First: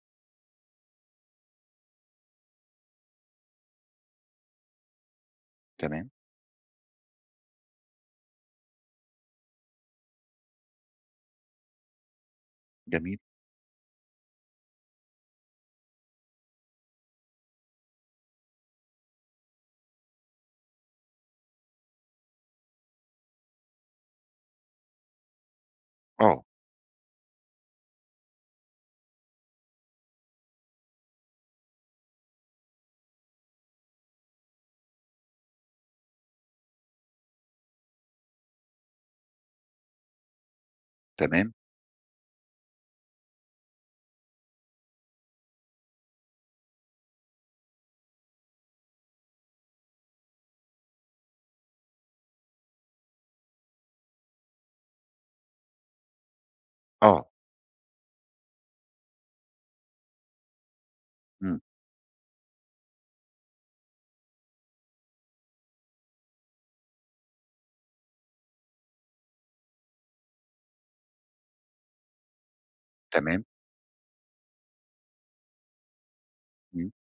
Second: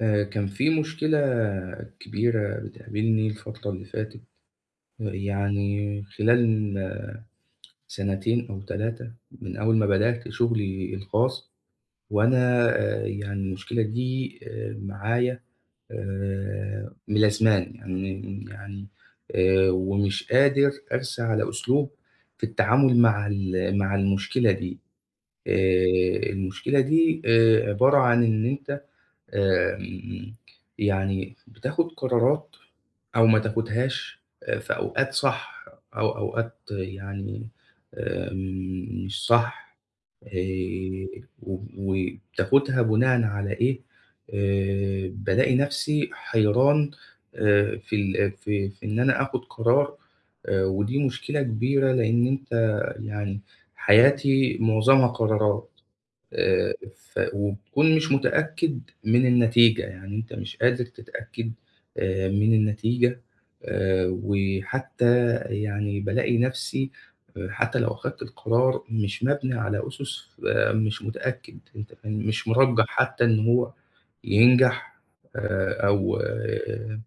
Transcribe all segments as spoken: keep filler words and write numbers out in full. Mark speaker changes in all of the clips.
Speaker 1: آآ كان في مشكلة كبيرة بتقابلني الفترة اللي فاتت، يعني
Speaker 2: تمام،
Speaker 1: خلال آه، سنتين أو ثلاثة من أول ما بدأت شغلي الخاص، وأنا آآ
Speaker 2: جميل،
Speaker 1: يعني المشكلة دي آآ معايا آآ ملازماني، يعني يعني آآ ومش قادر أرسى على أسلوب في التعامل مع ال مع المشكلة دي. آآ
Speaker 2: آه،
Speaker 1: المشكلة دي آآ عبارة عن إن أنت آمم، يعني بتاخد قرارات أو ما تاخدهاش آآ في أوقات صح أو أوقات يعني آمم، مش صح آآ،
Speaker 2: تمام،
Speaker 1: و وبتاخدها بناءً على إيه، آآ، بالاقي نفسي حيران آآ، في ال في في إن أنا آخد قرار آآ، ودي مشكلة كبيرة لإن أنت يعني حياتي معظمها قرارات. آآ ف
Speaker 2: آه،
Speaker 1: وبتكون مش متأكد من النتيجة، يعني أنت مش قادر تتأكد
Speaker 2: إمم،
Speaker 1: آآ من النتيجة، آآ وحتى يعني بالاقي نَفْسي آآ حتى لو أخدت القرار مش مبني على أُسُس آآ مش متأكد، أنت فاهم؟ مش مُرجّح حتى إن
Speaker 2: تمام،
Speaker 1: هو ينجح آآ أو
Speaker 2: إمم،
Speaker 1: آه،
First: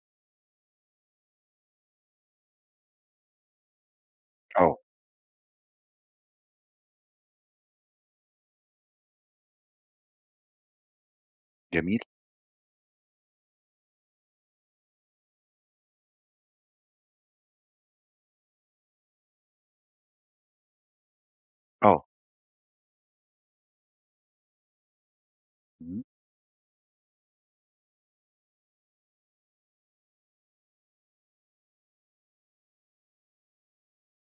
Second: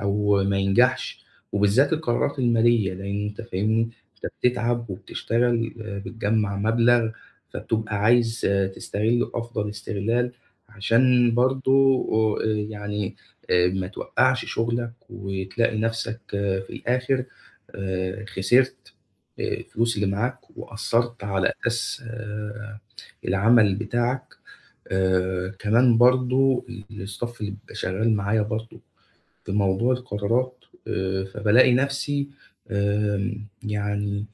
Speaker 1: أو ما ينجحش، وبالذات القرارات المالية، لإن أنت فاهمني، أنت
Speaker 2: آه،
Speaker 1: بتتعب وبتشتغل آآ، بتجمّع مبلغ، فبتبقى عايز آه، تستغله أفضل استغلال، عشان
Speaker 2: جميل،
Speaker 1: برضه آآ، يعني آآ، ما توقّعش شغلك وتلاقي نفسك آه، في الآخر آآ، خسرت آآ، الفلوس اللي معاك وأثّرت على أساس
Speaker 2: آه،
Speaker 1: آآ، العمل بتاعك. آآ، كمان
Speaker 2: إمم،
Speaker 1: برضه الstaff اللي بيبقى شغال معايا برضه في موضوع القرارات آآ، فبالاقي نفسي آمم، يعني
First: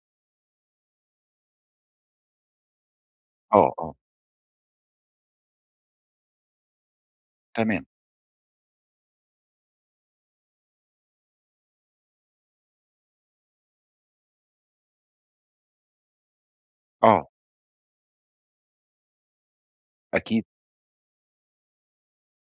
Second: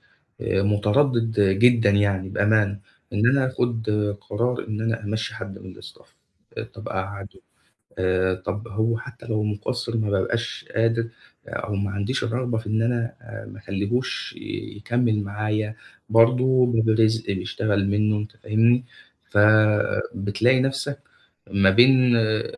Speaker 1: آآ، متردد جدًا يعني بأمانة، إن أنا
Speaker 2: آه،
Speaker 1: آخد
Speaker 2: آه،
Speaker 1: قرار إن أنا أمشّي حد من الstaff آآ، طب أقعّده
Speaker 2: تمام،
Speaker 1: آآ، طب هو حتى لو مقصّر ما بابقاش قادر آه، أو ما عنديش الرغبة في إن أنا آآ، ما أخلّيهوش يكمّل معايا، برضه باب الرزق
Speaker 2: آه،
Speaker 1: بيشتغل منّه أنت فاهمني،
Speaker 2: أكيد،
Speaker 1: فبتلاقي نفسك ما بين آآ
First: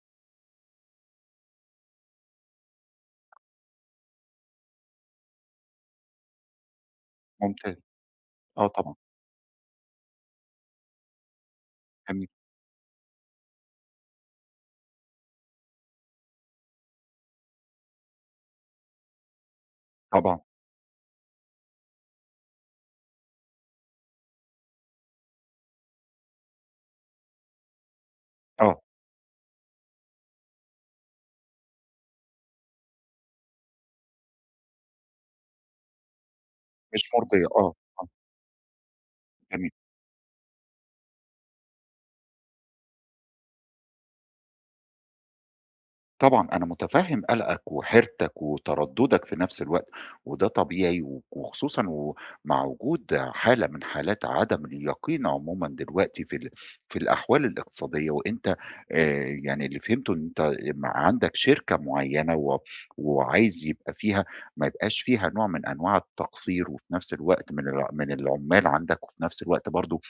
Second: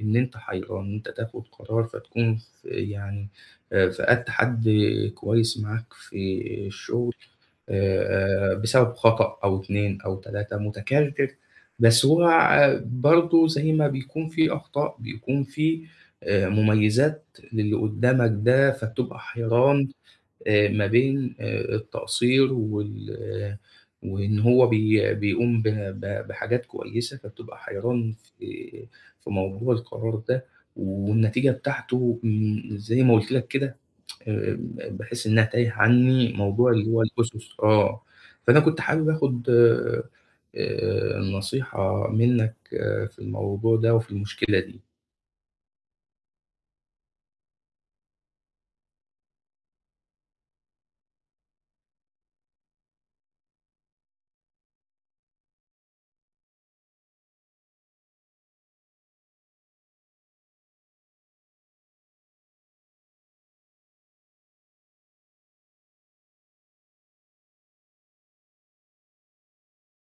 Speaker 1: إن أنت حيران، إن أنت تاخد قرار فتكون في يعني آآ فقدت حد كويس معاك في الشغل
Speaker 2: ممتاز،
Speaker 1: آآ
Speaker 2: آه
Speaker 1: بسبب
Speaker 2: طبعًا،
Speaker 1: خطأ أو اثنين أو ثلاثة متكرر، بس هو
Speaker 2: جميل،
Speaker 1: ع برضه زي ما بيكون في أخطاء، بيكون في آآ مميزات للي قدّامك ده، فبتبقى حيران
Speaker 2: طبعًا،
Speaker 1: آآ ما بين آآ التقصير وال آه، وإن هو بي بيقوم ب ب بحاجات كويسة، فبتبقى حيران
Speaker 2: آه،
Speaker 1: في في موضوع القرار ده، والنتيجة بتاعته امم، زي ما قُلت لك كده آآ باحس إنها تايه عني موضوع اللي
Speaker 2: مش
Speaker 1: هو
Speaker 2: مرضية،
Speaker 1: الأُسس
Speaker 2: آه،
Speaker 1: آه،
Speaker 2: آه،
Speaker 1: فأنا كنت حابب آخُد
Speaker 2: جميل.
Speaker 1: آآ نصيحة منّك آه، في الموضوع ده وفي المشكلة دي.
Speaker 2: طبعًا أنا متفهم قلقك وحيرتك وترددك في نفس الوقت، وده طبيعي و وخصوصًا ومع وجود حالة من حالات عدم اليقين عمومًا دلوقتي في ال في الأحوال الاقتصادية، وأنت آآ يعني اللي فهمته إن أنت م عندك شركة معينة و وعايز يبقى فيها ما يبقاش فيها نوع من أنواع التقصير، وفي نفس الوقت من الع من العمال عندك، وفي نفس الوقت برضه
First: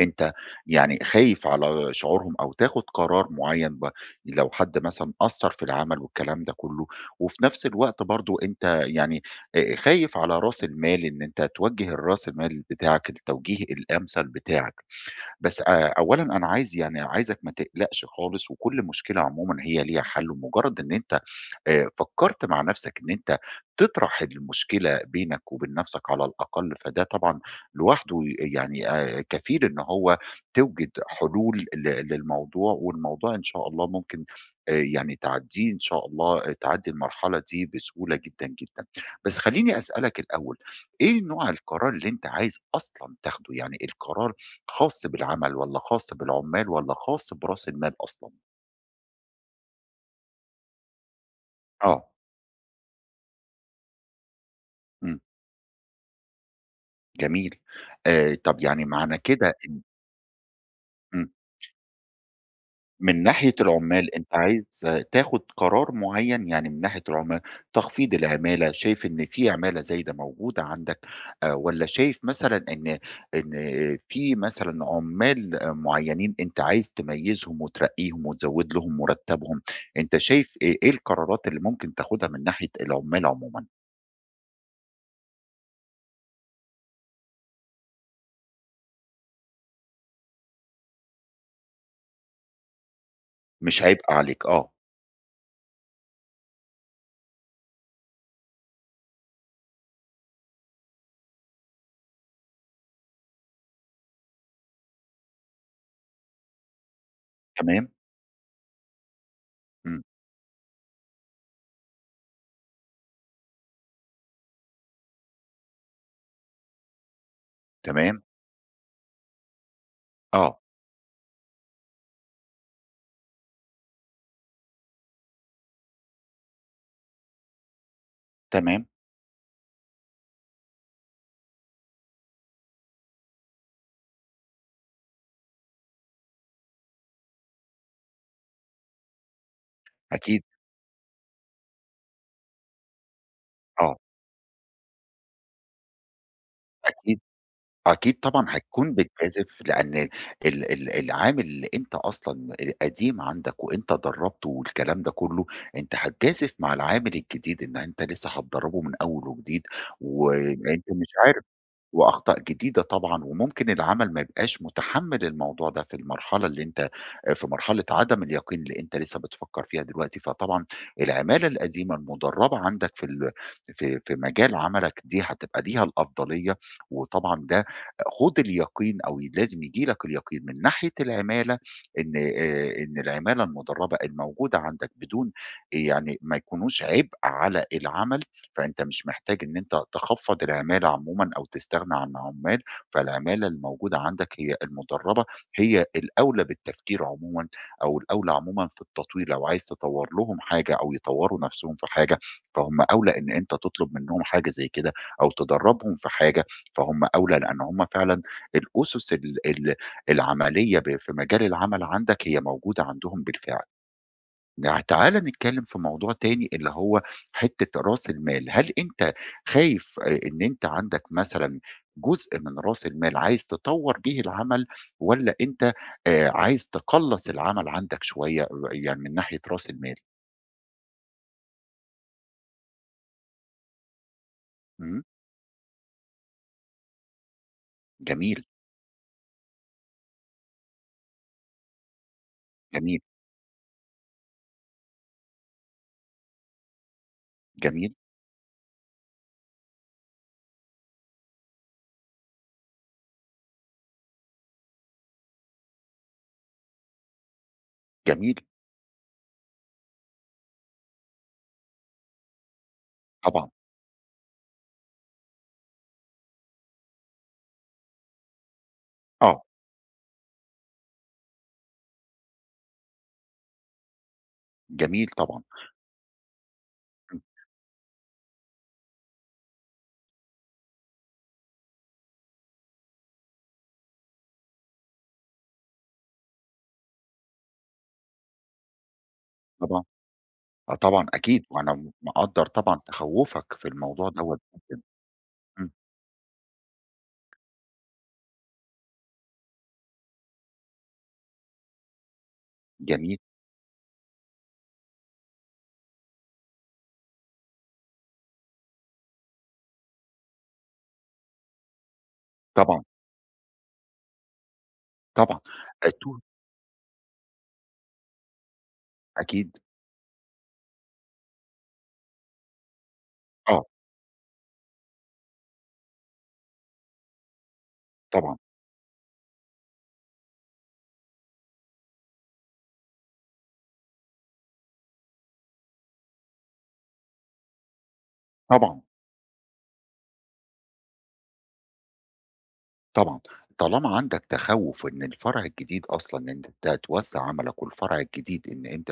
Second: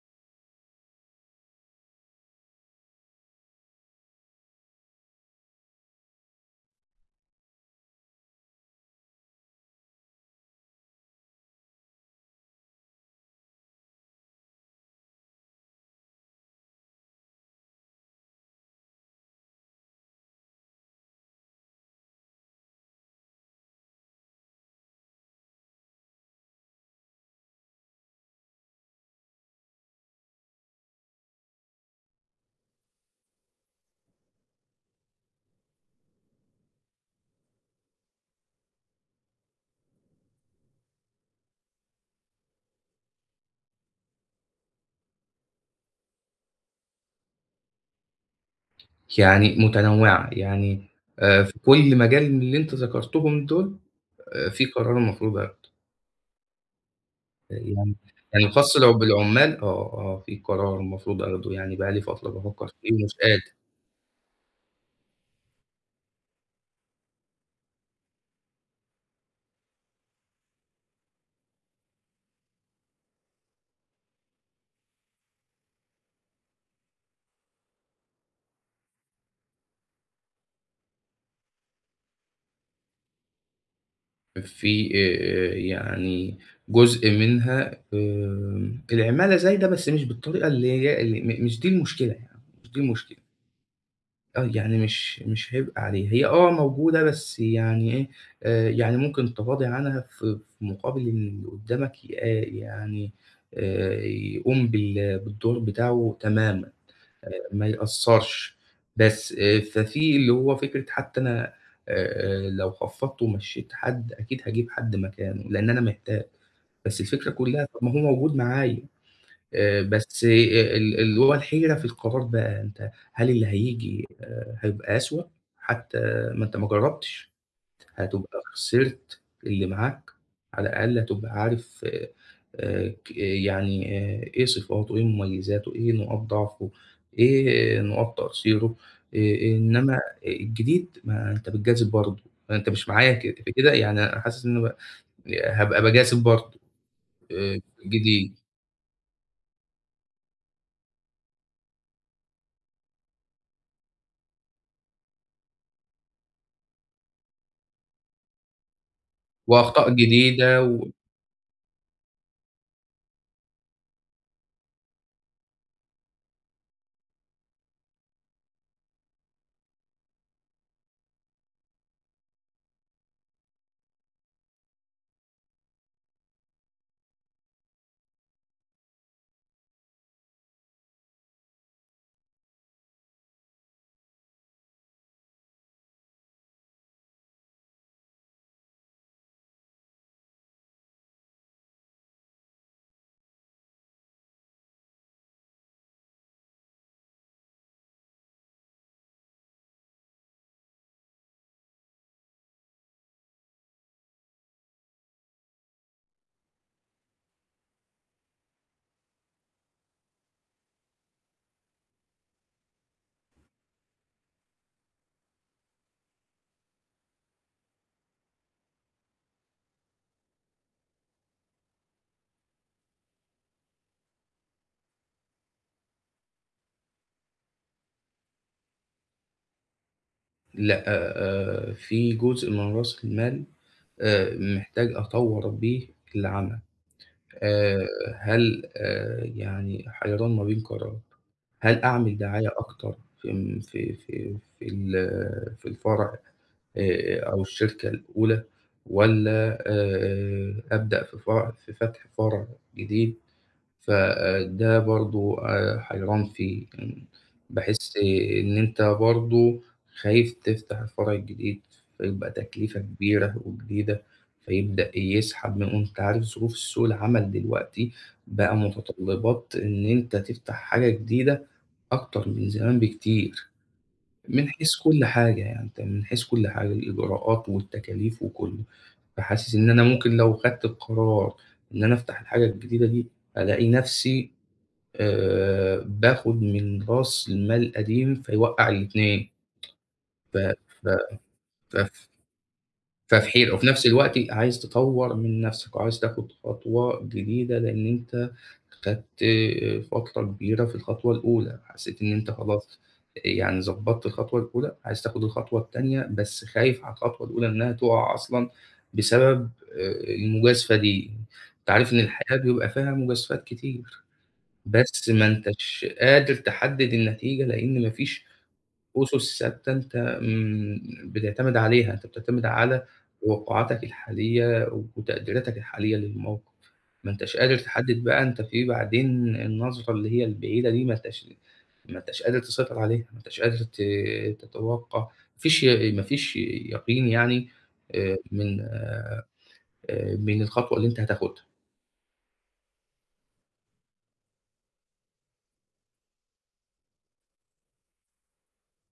Speaker 2: أنت يعني خايف على شعورهم أو تاخد قرار معيّن ب لو حد مثلًا قصّر في العمل والكلام ده كلّه، وفي نفس الوقت برضه أنت يعني آآ خايف على راس المال إن أنت توجّه الراس المال بتاعك التوجيه الأمثل بتاعك، بس آآ أولًا أنا عايز يعني عايزك ما تقلقش خالص وكل مشكلة عمومًا هي ليها حل، ومجرّد إن أنت آآ فكّرت مع نَفْسك إن أنت تطرح المشكلة بينك وبين نَفْسك على الأقل، فده طبعًا لوحده يعني آآ كفيل إن هو توجد حلول ل للموضوع، والموضوع إن شاء الله ممكن آآ يعني تعدّيه إن شاء الله آه، تعدّي المرحلة دي بسهولة جدًا، جدًا. بس خلّيني أسألك الأول، إيه نوع القرار اللي أنت عايز أصلًا تاخده؟ يعني القرار خاص بالعمل والّا خاص بالعُمّال والّا خاص برأس المال أصلًا؟
Speaker 1: يعني متنوّعة، يعني آآ في كل
Speaker 2: آه.
Speaker 1: مجال من اللي أنت ذكرتهم دول آآ في قرار
Speaker 2: إمم.
Speaker 1: المفروض آخده،
Speaker 2: جميل.
Speaker 1: يعني
Speaker 2: آآ
Speaker 1: يعني
Speaker 2: طَب
Speaker 1: الخاص
Speaker 2: يعني
Speaker 1: لو
Speaker 2: معنى كده.
Speaker 1: بالعمّال آه، آه، في قرار المفروض
Speaker 2: إمم.
Speaker 1: آخده، يعني بقى لي فترة بافكّر فيه ومش
Speaker 2: من
Speaker 1: قادر.
Speaker 2: ناحية العمّال أنت عايز آه، تاخُد قرار معيّن، يعني من ناحية العمّال تخفيض العمالة، شايف إن في عمالة زايدة موجودة عندك آآ والّا شايف مثلًا إن إن في مثلًا عمّال آه، معيّنين أنت عايز تميّزهم وترقّيهم وتزوّد لهم مُرتّبهم، أنت شايف إيه إيه القرارات اللي ممكن تاخُدها من ناحية العمّال عمومًا؟
Speaker 1: في آآ يعني جزء منها آمم العمالة زايدة بس مش بالطريقة اللي هي اللي م مش دي المشكلة يعني، مش دي المشكلة.
Speaker 2: مش عبء عليك،
Speaker 1: آه،
Speaker 2: آه،
Speaker 1: يعني مش مش هيبقى عليها، هي آه موجودة بس يعني إيه، آآ يعني ممكن تتغاضي عنها في في مقابل إن اللي قدّامك ي يعني آآ يقوم بال بالدور بتاعه تمامًا. آآ ما
Speaker 2: تمام،
Speaker 1: يأثّرش، بس آآ
Speaker 2: إمم،
Speaker 1: ففي اللي هو فكرة حتّى أنا آآ لو خفّضت ومشّيت حد أكيد هاجيب حد مكانه، لإن أنا محتاج، بس الفكرة كُلّها طَب ما هو
Speaker 2: تمام،
Speaker 1: موجود معايا، آآ بس آآ
Speaker 2: آه،
Speaker 1: ال اللي هو الحيرة في القرار بقى، أنت هل اللي هييجي آآ هيبقى أسوأ، حتّى ما أنت ما جرّبتش؟ هتبقى
Speaker 2: تمام،
Speaker 1: خسرت اللي معاك، على الأقل هتبقى عارف آآ ك آه، يعني آآ إيه صفاته، إيه مميزاته، إيه نقاط ضعفه، إيه آه، نقاط تقصيره، آآ إنما
Speaker 2: أكيد،
Speaker 1: الجديد ما أنت بتجازف برضه، أنت مش معايا ك في كده؟
Speaker 2: آه،
Speaker 1: يعني أنا حاسس إن أنا ب هابقى باجازف برضه
Speaker 2: أكيد.
Speaker 1: آآ
Speaker 2: أكيد
Speaker 1: جديد
Speaker 2: طبعًا هتكون بتجازف، لأن ال ال العامل اللي أنت أصلًا آآ قديم عندك وأنت درّبته والكلام ده كلّه، أنت هتجازف مع العامل الجديد إن أنت لسه هتدرّبه من أول وجديد،
Speaker 1: وأخطاء جديدة
Speaker 2: وأنت
Speaker 1: و
Speaker 2: مش عارف وأخطاء جديدة طبعًا، وممكن العمل ما يبقاش متحمّل الموضوع ده في المرحلة اللي أنت في مرحلة عدم اليقين اللي أنت لسه بتفكّر فيها دلوقتي، فطبعًا العمالة القديمة المُدرّبة عندك في ال في في مجال عملك دي هتبقى ليها الأفضلية، وطبعًا ده خُد اليقين أو لازم ييجي لك اليقين من ناحية العمالة إن آآ إن العمالة المُدرّبة الموجودة عندك بدون يعني ما يكونوش عبء على العمل. فأنت مش محتاج إن أنت تخفّض العمالة عمومًا أو تستغنى عن عمّال، فالعمالة الموجودة عندك هي المُدرّبة، هي الأولى بالتفكير عمومًا أو الأولى عمومًا في التطوير، لو عايز تطوّر لهم حاجة أو يطوّروا نَفْسهم في حاجة، فهُم أولى إن أنت تطلب منّهم حاجة زي كده أو تدرّبهم في حاجة، فهُم أولى لإن هم فعلًا الأُسُس ال ال العملية ب في مجال العمل عندك هي موجودة عندهم بالفعل. نع تعالَ نتكلم في موضوع تاني اللي هو حتّة رأس المال، هل أنت خايف آآ إن أنت عندك مثلًا جزء من رأس المال عايز تطوّر بيه العمل والّا أنت آآ عايز تقلّص العمل عندك شوية ر يعني من ناحية رأس المال؟
Speaker 1: لأ، آآ في جزء من رأس المال آآ محتاج
Speaker 2: إمم،
Speaker 1: أطوّر بيه العمل. آآ
Speaker 2: جميل،
Speaker 1: هل آآ يعني حيران ما بين قرار، هل أعمل دعاية أكتر
Speaker 2: جميل،
Speaker 1: في م في في في ال في الفرع آآ أو الشركة
Speaker 2: جميل،
Speaker 1: الأولى، والّا آآ أبدأ في فر في فتح فرع جديد، فده برضه آآ حيران فيه، يعني باحس
Speaker 2: جميل،
Speaker 1: إن أنت برضه خايف تفتح الفرع الجديد، فيبقى تكلفة كبيرة
Speaker 2: طبعًا،
Speaker 1: وجديدة، فيبدأ يسحب من، وأنت عارف ظروف سوق العمل دلوقتي، بقى
Speaker 2: آه،
Speaker 1: متطلبات إن أنت تفتح حاجة جديدة أكتر من زمان بكتير، من حيث كل
Speaker 2: جميل
Speaker 1: حاجة
Speaker 2: طبعًا،
Speaker 1: يعني أنت من حيث كل حاجة،
Speaker 2: إمم،
Speaker 1: الإجراءات والتكاليف وكله، فحاسس إن أنا ممكن لو خدت القرار إن أنا أفتح الحاجة الجديدة دي، ألاقي نفسي آآ باخُد من راس المال القديم فيوقّع الاتنين،
Speaker 2: طبعًا،
Speaker 1: ف
Speaker 2: آه
Speaker 1: ف
Speaker 2: طبعًا أكيد، وأنا
Speaker 1: فف
Speaker 2: مقدّر طبعًا
Speaker 1: ففي
Speaker 2: تخوّفك
Speaker 1: حيرة وفي
Speaker 2: في
Speaker 1: نفس
Speaker 2: الموضوع
Speaker 1: الوقت
Speaker 2: دوّة
Speaker 1: عايز
Speaker 2: جدًا،
Speaker 1: تطوّر من
Speaker 2: إمم،
Speaker 1: نفسك وعايز تاخُد خطوة جديدة، لإن أنت خدت فترة كبيرة في الخطوة الأولى، حسّيت إن أنت خلاص
Speaker 2: جميل،
Speaker 1: يعني ضبّطت الخطوة الأولى، عايز تاخُد الخطوة التانية، بس خايف على الخطوة الأولى إنّها تُقع أصلًا بسبب آآ المجازفة دي، أنت عارف إن الحياة بيبقى
Speaker 2: طبعًا،
Speaker 1: فيها مجازفات كتير. بس ما
Speaker 2: طبعًا،
Speaker 1: أنتش
Speaker 2: أتو
Speaker 1: قادر تحدد النتيجة، لإن ما فيش أُسُس
Speaker 2: أكيد،
Speaker 1: ثابتة أنت امم، بتعتمد عليها، أنت بتعتمد على
Speaker 2: آه،
Speaker 1: توقعاتك الحالية وتقديراتك الحالية للموقف، ما أنتش قادر تحدد بقى
Speaker 2: طبعًا.
Speaker 1: أنت في بعدين النظرة اللي هي البعيدة دي ما أنتش ما أنتش قادر تسيطر عليها، ما أنتش قادر ت تتوقع، ما فيش ي ما فيش يقين يعني آآ، من
Speaker 2: طبعًا،
Speaker 1: آآ، من الخطوة اللي أنت هتاخدها.
Speaker 2: طبعًا. طالما عندك تخوُّف إن الفرع الجديد أصلًا إن أنت توسّع عملك والفرع الجديد إن أنت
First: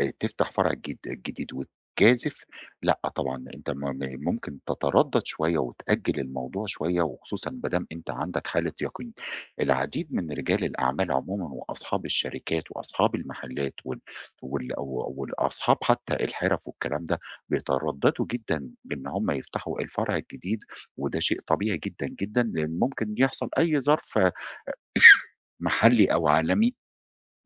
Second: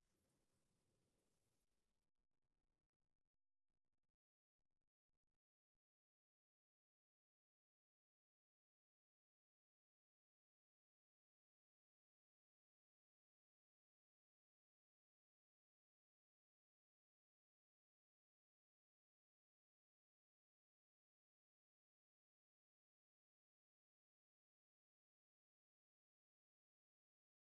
Speaker 2: آآ تفتح فرع جد جديد وتجازف، لأ طبعًا، أنت م م ممكن تتردّد شوية وتأجّل الموضوع شوية وخصوصًا ما دام أنت عندك حالة يقين. العديد من رجال الأعمال عمومًا وأصحاب الشركات وأصحاب المحلات وال وال و والأصحاب حتّى الحِرَف والكلام ده، بيتردّدوا جدًا إن هم يفتحوا الفرع الجديد وده شيء طبيعي جدًا، جدًا، لإن ممكن يحصل أي ظرف محلي أو عالمي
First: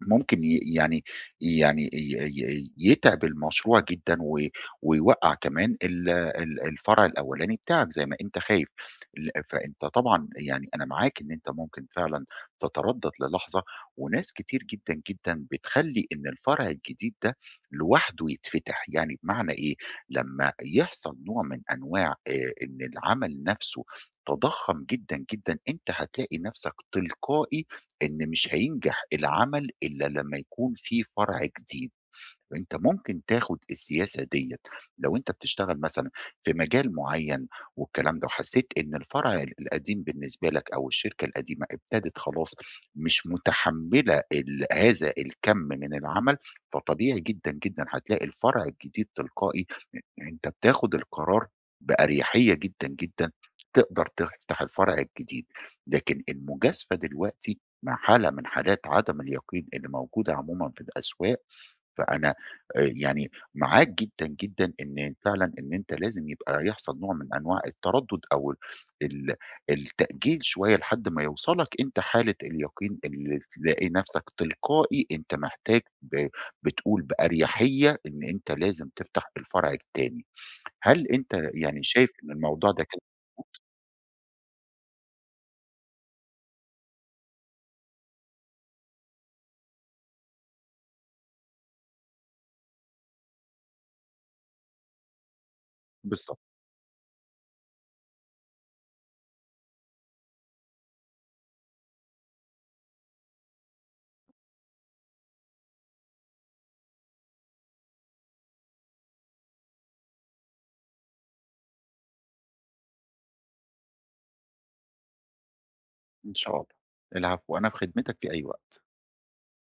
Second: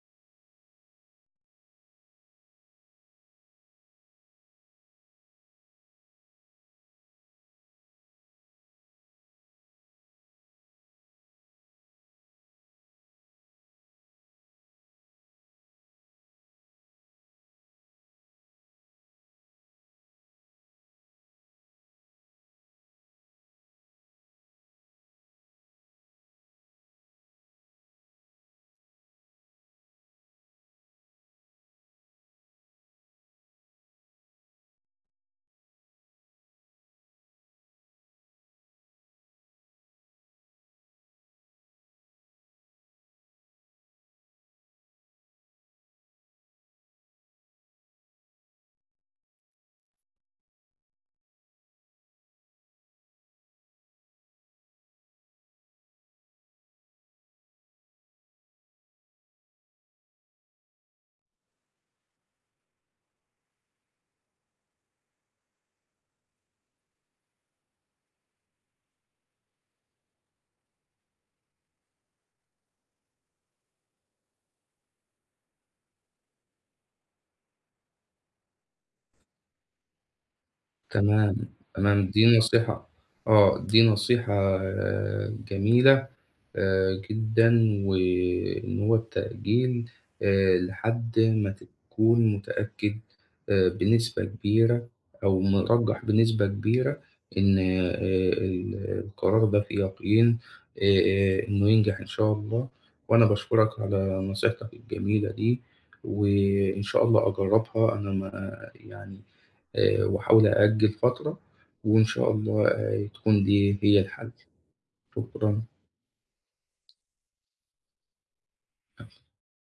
Speaker 2: ممكن ي يعني يعني ي ي يتعب المشروع جدًا و ويوقّع كمان ال ال الفرع الأولاني بتاعك زي ما أنت خايف، ل فأنت طبعًا يعني أنا معاك إن أنت ممكن فعلًا تتردد للحظة، وناس كتير جدًا، جدًا بتخلّي إن الفرع الجديد ده لوحده يتفتح، يعني بمعنى إيه، لمّا يحصل نوع من أنواع آآ إن العمل نفسه تضخّم جدًا، جدًا، أنت هتلاقي نفسك تلقائي إن مش هينجح العمل إلا لمّا يكون في فرع جديد، أنت ممكن تاخد السياسة ديّة لو أنت بتشتغل مثلًا في مجال معيّن والكلام ده وحسيت إن الفرع ال القديم بالنسبة لك أو الشركة القديمة ابتدت خلاص مش متحمّلة ال هذا الكَم من العمل، فطبيعي جدًا، جدًا هتلاقي الفرع الجديد تلقائي أنت بتاخد القرار بأريحية جدًا، جدًا، تقدر تفتح الفرع الجديد، لكن المجازفة دلوقتي مع حالة من حالات عدم اليقين اللي موجودة عمومًا في الأسواق، فأنا آآ يعني معاك جدًا، جدًا إن فعلًا إن أنت لازم يبقى يحصل نوع من أنواع التردد أو ال التأجيل شوية لحد ما يوصلك أنت حالة اليقين اللي تلاقي نفسك تلقائي أنت محتاج ب بتقول بأريحية إن أنت لازم تفتح الفرع التاني. هل أنت
Speaker 1: تمام،
Speaker 2: يعني
Speaker 1: تمام،
Speaker 2: شايف إن
Speaker 1: دي
Speaker 2: الموضوع ده
Speaker 1: نصيحة
Speaker 2: كده؟
Speaker 1: آه، دي نصيحة آه، جميلة آآ جدًا، وإن هو التأجيل آآ لحد ما تكون متأكد آآ بنسبة كبيرة أو مرجّح
Speaker 2: بالضبط،
Speaker 1: بنسبة كبيرة، إن آآ ال القرار ده في يقين آآ إنه ينجح إن شاء الله، وأنا باشكرك على نصيحتك الجميلة دي، وإن شاء الله أجرّبها أنا ما يعني آآ وأحاول أأجّل فترة، وإن شاء الله آآ تكون دي هي الحل، شكرًا.
Speaker 2: إن شاء الله. العفو، أنا في خدمتك في أي وقت.